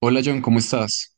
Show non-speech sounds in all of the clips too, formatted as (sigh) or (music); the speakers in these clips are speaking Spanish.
Hola John, ¿cómo estás?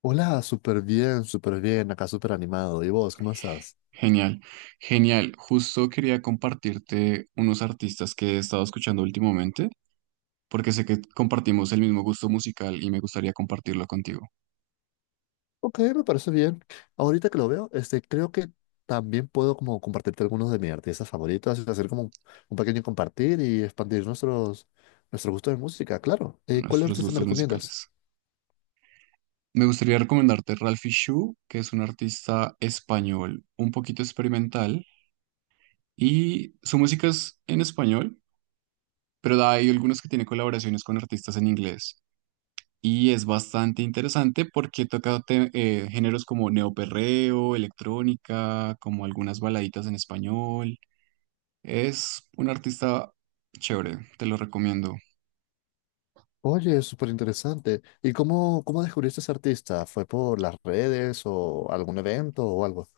Hola, súper bien, acá súper animado. ¿Y vos, cómo estás? Genial, genial. Justo quería compartirte unos artistas que he estado escuchando últimamente, porque sé que compartimos el mismo gusto musical y me gustaría compartirlo contigo, Ok, me parece bien. Ahorita que lo veo, creo que también puedo como compartirte algunos de mis artistas favoritos, y hacer como un pequeño compartir y expandir nuestro gusto de música, claro. ¿Cuál nuestros artista me gustos recomiendas? musicales. Me gustaría recomendarte Ralphie Shu, que es un artista español un poquito experimental y su música es en español, pero hay algunos que tiene colaboraciones con artistas en inglés. Y es bastante interesante porque toca géneros como neoperreo, electrónica, como algunas baladitas en español. Es un artista chévere, te lo recomiendo. Oye, súper interesante. ¿Y cómo descubriste ese artista? ¿Fue por las redes o algún evento o algo?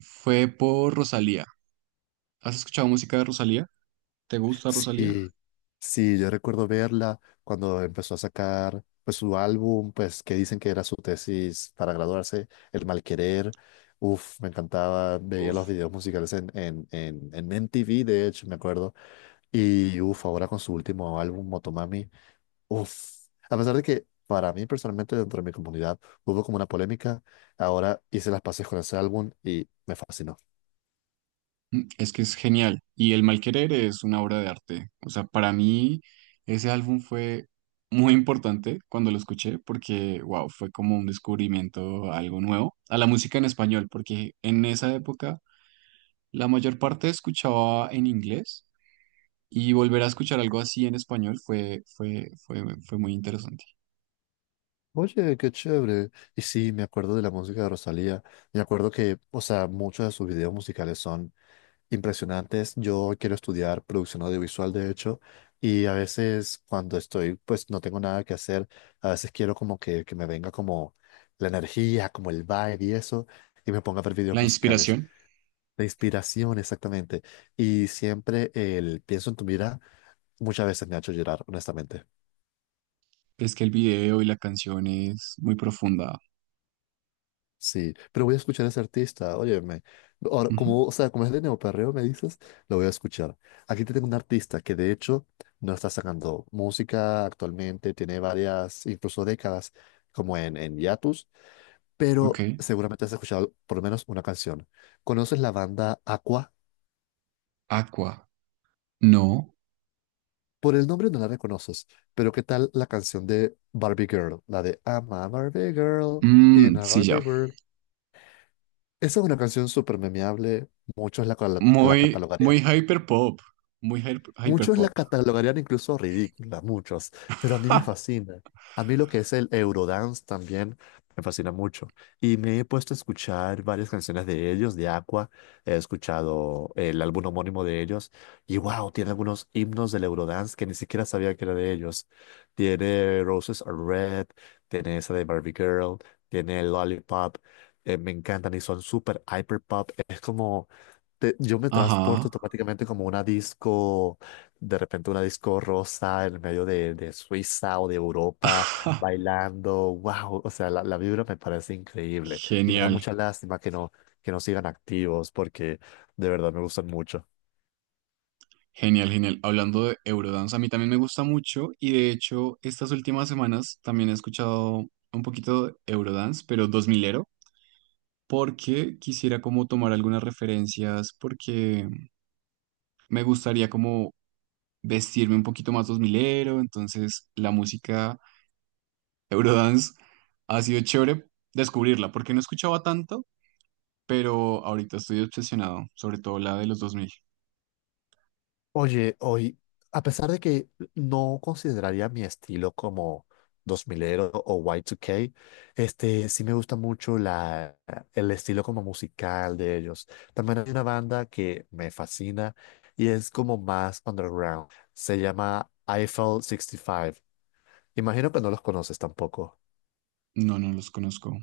Fue por Rosalía. ¿Has escuchado música de Rosalía? ¿Te gusta Rosalía? Sí, sí, yo recuerdo verla cuando empezó a sacar pues su álbum, pues que dicen que era su tesis para graduarse, El Malquerer. Uf, me encantaba, veía los Uf. videos musicales en MTV, de hecho, me acuerdo. Y uf, ahora con su último álbum, Motomami, uf, a pesar de que para mí personalmente dentro de mi comunidad hubo como una polémica, ahora hice las paces con ese álbum y me fascinó. Mm, es que es genial. Y El Mal Querer es una obra de arte. O sea, para mí ese álbum fue muy importante cuando lo escuché porque, wow, fue como un descubrimiento, algo nuevo a la música en español, porque en esa época la mayor parte escuchaba en inglés y volver a escuchar algo así en español fue muy interesante. Oye, qué chévere. Y sí, me acuerdo de la música de Rosalía. Me acuerdo que, o sea, muchos de sus videos musicales son impresionantes. Yo quiero estudiar producción audiovisual, de hecho, y a veces cuando estoy, pues no tengo nada que hacer, a veces quiero como que me venga como la energía, como el vibe y eso, y me ponga a ver videos La musicales. inspiración La inspiración, exactamente. Y siempre el pienso en tu mirada, muchas veces me ha hecho llorar, honestamente. es que el video y la canción es muy profunda. Sí, pero voy a escuchar a ese artista, óyeme. Ahora, Ujú. como, o sea, como es de neoperreo, me dices, lo voy a escuchar. Aquí te tengo un artista que de hecho no está sacando música actualmente, tiene varias, incluso décadas, como en hiatus, Ok. pero seguramente has escuchado por lo menos una canción. ¿Conoces la banda Aqua? Aqua. No. Por el nombre no la reconoces, pero ¿qué tal la canción de Barbie Girl? La de I'm a Barbie Girl in Mm, a sí, Barbie ya. World. Esa es una canción súper memeable, muchos la Muy, muy catalogarían. hyperpop. Muy Muchos la hyperpop. catalogarían incluso ridícula, muchos, pero a mí me (laughs) fascina. A mí lo que es el Eurodance también me fascina mucho. Y me he puesto a escuchar varias canciones de ellos, de Aqua. He escuchado el álbum homónimo de ellos. Y wow, tiene algunos himnos del Eurodance que ni siquiera sabía que era de ellos. Tiene Roses Are Red, tiene esa de Barbie Girl, tiene Lollipop. Me encantan y son súper hyper pop. Es como yo me transporto Ajá. automáticamente como una disco, de repente una disco rosa en medio de Suiza o de Europa, (laughs) bailando, wow, o sea, la vibra me parece increíble y me da Genial, mucha lástima que no sigan activos porque de verdad me gustan mucho. genial, genial. Hablando de Eurodance, a mí también me gusta mucho y de hecho estas últimas semanas también he escuchado un poquito de Eurodance, pero dos milero porque quisiera como tomar algunas referencias, porque me gustaría como vestirme un poquito más dos milero, entonces la música Eurodance ha sido chévere descubrirla, porque no escuchaba tanto, pero ahorita estoy obsesionado, sobre todo la de los dos mil. Oye, hoy, a pesar de que no consideraría mi estilo como dos milero o Y2K, sí me gusta mucho el estilo como musical de ellos. También hay una banda que me fascina y es como más underground. Se llama Eiffel 65. Imagino que no los conoces tampoco. No, no los conozco.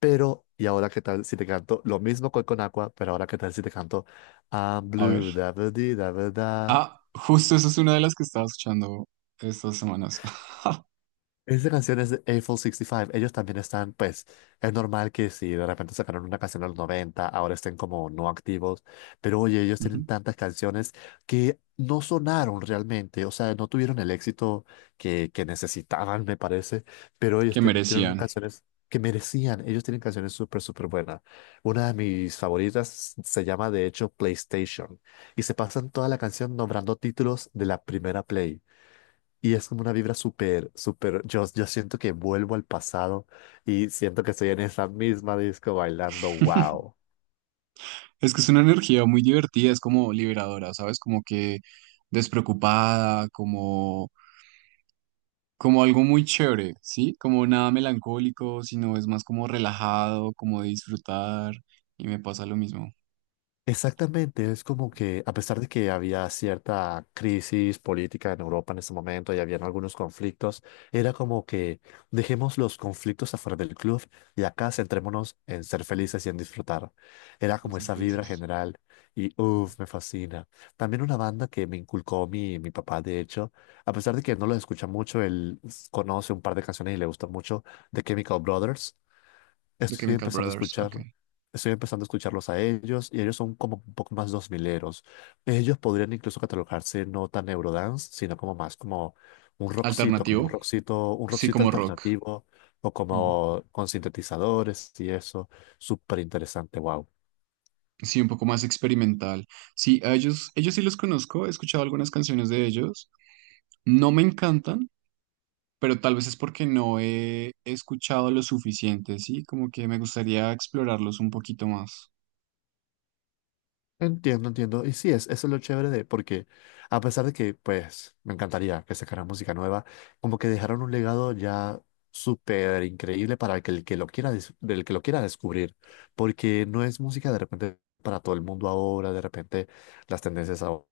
Pero, ¿y ahora qué tal si te canto lo mismo que con Aqua, pero ahora qué tal si te canto I'm A ver. blue, da ba dee, da ba da? Ah, justo esa es una de las que estaba escuchando estas semanas. (laughs) Esta canción es de Eiffel 65. Ellos también están, pues, es normal que si de repente sacaron una canción en los 90, ahora estén como no activos. Pero oye, ellos Ujú. tienen tantas canciones que no sonaron realmente. O sea, no tuvieron el éxito que necesitaban, me parece. Pero ellos Que tienen merecían. canciones que merecían. Ellos tienen canciones súper, súper buenas. Una de mis favoritas se llama, de hecho, PlayStation. Y se pasan toda la canción nombrando títulos de la primera Play. Y es como una vibra súper, súper, yo siento que vuelvo al pasado y siento que estoy en esa misma disco bailando, wow. (laughs) Es que es una energía muy divertida, es como liberadora, ¿sabes? Como que despreocupada, como, como algo muy chévere, ¿sí? Como nada melancólico, sino es más como relajado, como de disfrutar. Y me pasa lo mismo. Exactamente, es como que a pesar de que había cierta crisis política en Europa en ese momento y habían algunos conflictos, era como que dejemos los conflictos afuera del club y acá centrémonos en ser felices y en disfrutar. Era De como ser esa vibra felices. general y uff, me fascina. También una banda que me inculcó mi papá, de hecho, a pesar de que no lo escucha mucho, conoce un par de canciones y le gusta mucho, The Chemical Brothers. The Estoy Chemical empezando a Brothers, escuchar, ok. estoy empezando a escucharlos a ellos y ellos son como un poco más dos mileros. Ellos podrían incluso catalogarse no tan eurodance, sino como más como Alternativo, un sí, rockcito como rock. alternativo o Mm. como con sintetizadores y eso. Súper interesante, wow. Sí, un poco más experimental. Sí, a ellos, ellos sí los conozco, he escuchado algunas canciones de ellos. No me encantan, pero tal vez es porque no he escuchado lo suficiente, sí, como que me gustaría explorarlos un poquito más. Entiendo, entiendo. Y sí, es, eso es lo chévere porque a pesar de que, pues, me encantaría que sacaran música nueva, como que dejaron un legado ya súper increíble para que el que lo quiera, dis- del que lo quiera descubrir, porque no es música de repente para todo el mundo ahora, de repente las tendencias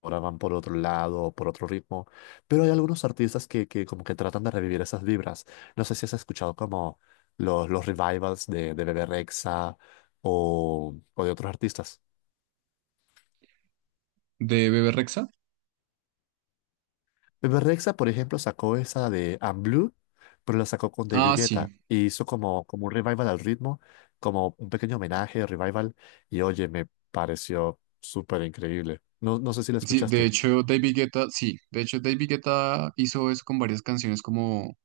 ahora van por otro lado o por otro ritmo, pero hay algunos artistas que como que tratan de revivir esas vibras. No sé si has escuchado como los revivals de Bebe Rexha o de otros artistas. ¿De Bebe Rexha? Rexa, por ejemplo, sacó esa de I'm Blue, pero la sacó con David Ah, Guetta sí. y hizo como, como un revival al ritmo, como un pequeño homenaje, revival, y oye, me pareció súper increíble. No, no sé si la Sí, de escuchaste. hecho, David Guetta, sí, de hecho, David Guetta hizo eso con varias canciones como,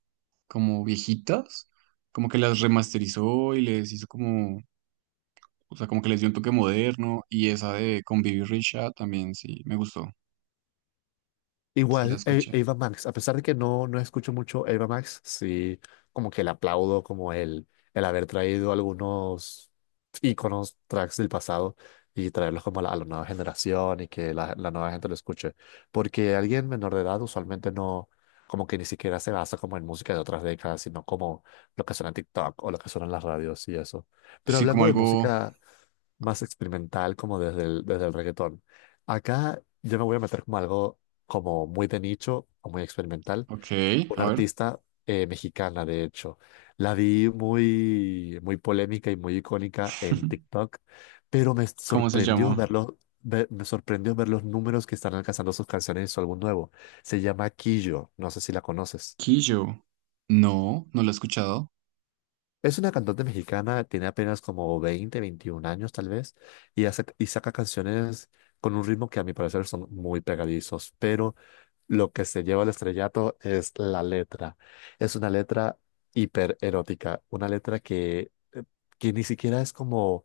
como viejitas, como que las remasterizó y les hizo como... O sea, como que les dio un toque moderno y esa de con Bibi Richa también sí me gustó. Sí la Igual, escuché. Ava Max, a pesar de que no, no escucho mucho Ava Max, sí, como que le aplaudo como el haber traído algunos íconos, tracks del pasado y traerlos como a a la nueva generación y que la nueva gente lo escuche. Porque alguien menor de edad usualmente no, como que ni siquiera se basa como en música de otras décadas, sino como lo que suena en TikTok o lo que suena en las radios y eso. Pero Sí, como hablando de algo. música más experimental, como desde desde el reggaetón, acá yo me voy a meter como algo como muy de nicho o muy experimental. Ok, Una a ver. artista mexicana, de hecho. La vi muy, muy polémica y muy icónica en (laughs) TikTok, pero me ¿Cómo se sorprendió llama? verlo. Me sorprendió ver los números que están alcanzando sus canciones en su álbum nuevo. Se llama Quillo, no sé si la conoces. Quillo. No, no lo he escuchado. Es una cantante mexicana, tiene apenas como 20, 21 años tal vez, y saca canciones con un ritmo que a mi parecer son muy pegadizos, pero lo que se lleva al estrellato es la letra. Es una letra hipererótica, una letra que ni siquiera es como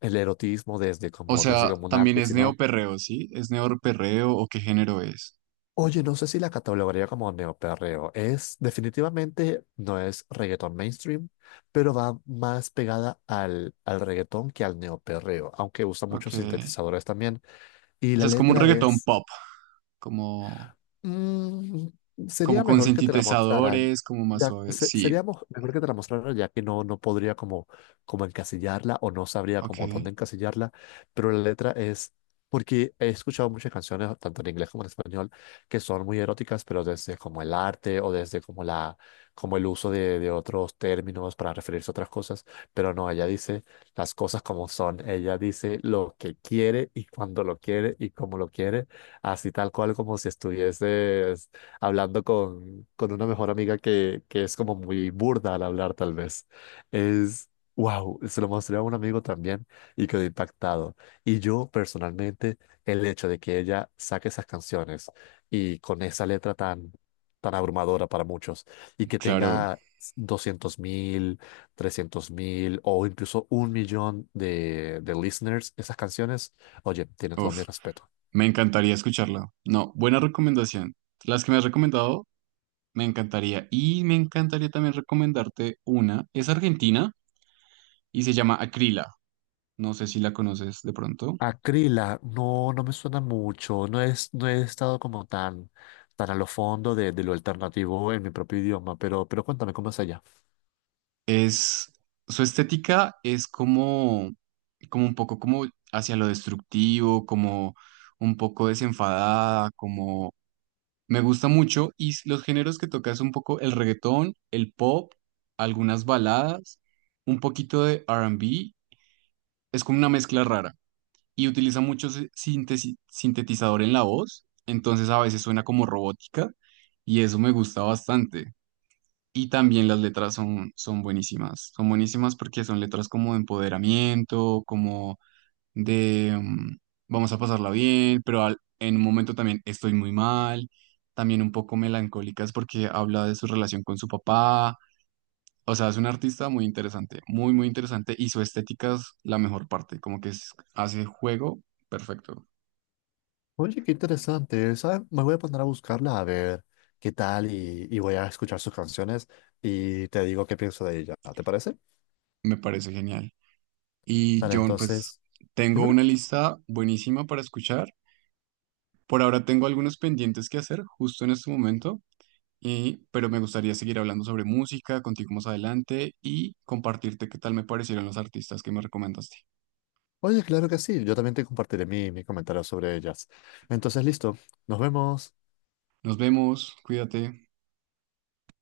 el erotismo O desde sea, como un también arte, es sino, neoperreo, ¿sí? ¿Es neoperreo o qué género es? oye, no sé si la catalogaría como neoperreo. Definitivamente, no es reggaetón mainstream, pero va más pegada al reggaetón que al neoperreo, aunque usa Ok. muchos sintetizadores también. Y O la sea, es como un letra reggaetón es, pop, como, mm, como sería con mejor que te la mostrara. sintetizadores, como más Ya, suave. se- Sí, sería mo- mejor que te la mostrara ya que no podría como, encasillarla o no sabría ok. como dónde encasillarla, pero la letra es, porque he escuchado muchas canciones, tanto en inglés como en español, que son muy eróticas, pero desde como el arte o desde como como el uso de otros términos para referirse a otras cosas, pero no, ella dice las cosas como son, ella dice lo que quiere y cuando lo quiere y cómo lo quiere así tal cual como si estuvieses hablando con una mejor amiga que es como muy burda al hablar tal vez. Es, wow, se lo mostré a un amigo también y quedó impactado. Y yo personalmente, el hecho de que ella saque esas canciones y con esa letra tan, tan abrumadora para muchos y que Claro. tenga 200.000, 300.000 o incluso un millón de listeners, esas canciones, oye, tiene todo mi Uf, respeto. me encantaría escucharla. No, buena recomendación. Las que me has recomendado... Me encantaría. Y me encantaría también recomendarte una. Es argentina y se llama Acrila. No sé si la conoces de pronto. Acrila, no, no me suena mucho. No es, no he estado como tan, tan a lo fondo de lo alternativo en mi propio idioma, pero, cuéntame cómo es allá. Es, su estética es como, como un poco como hacia lo destructivo, como un poco desenfadada. Me gusta mucho y los géneros que toca es un poco el reggaetón, el pop, algunas baladas, un poquito de R&B, es como una mezcla rara y utiliza mucho sintetizador en la voz, entonces a veces suena como robótica y eso me gusta bastante. Y también las letras son, son buenísimas porque son letras como de empoderamiento, de vamos a pasarla bien, pero en un momento también estoy muy mal, también un poco melancólicas porque habla de su relación con su papá. O sea, es un artista muy interesante, muy, muy interesante y su estética es la mejor parte, como que hace juego perfecto, Oye, qué interesante. ¿Sabes? Me voy a poner a buscarla a ver qué tal y voy a escuchar sus canciones y te digo qué pienso de ella. ¿Te parece? me parece genial. Y Dale, John, pues entonces, tengo dímelo. una lista buenísima para escuchar. Por ahora tengo algunos pendientes que hacer justo en este momento. Y, pero me gustaría seguir hablando sobre música contigo más adelante y compartirte qué tal me parecieron los artistas que me recomendaste. Oye, claro que sí. Yo también te compartiré mi comentario sobre ellas. Entonces, listo. Nos vemos. Nos vemos, cuídate.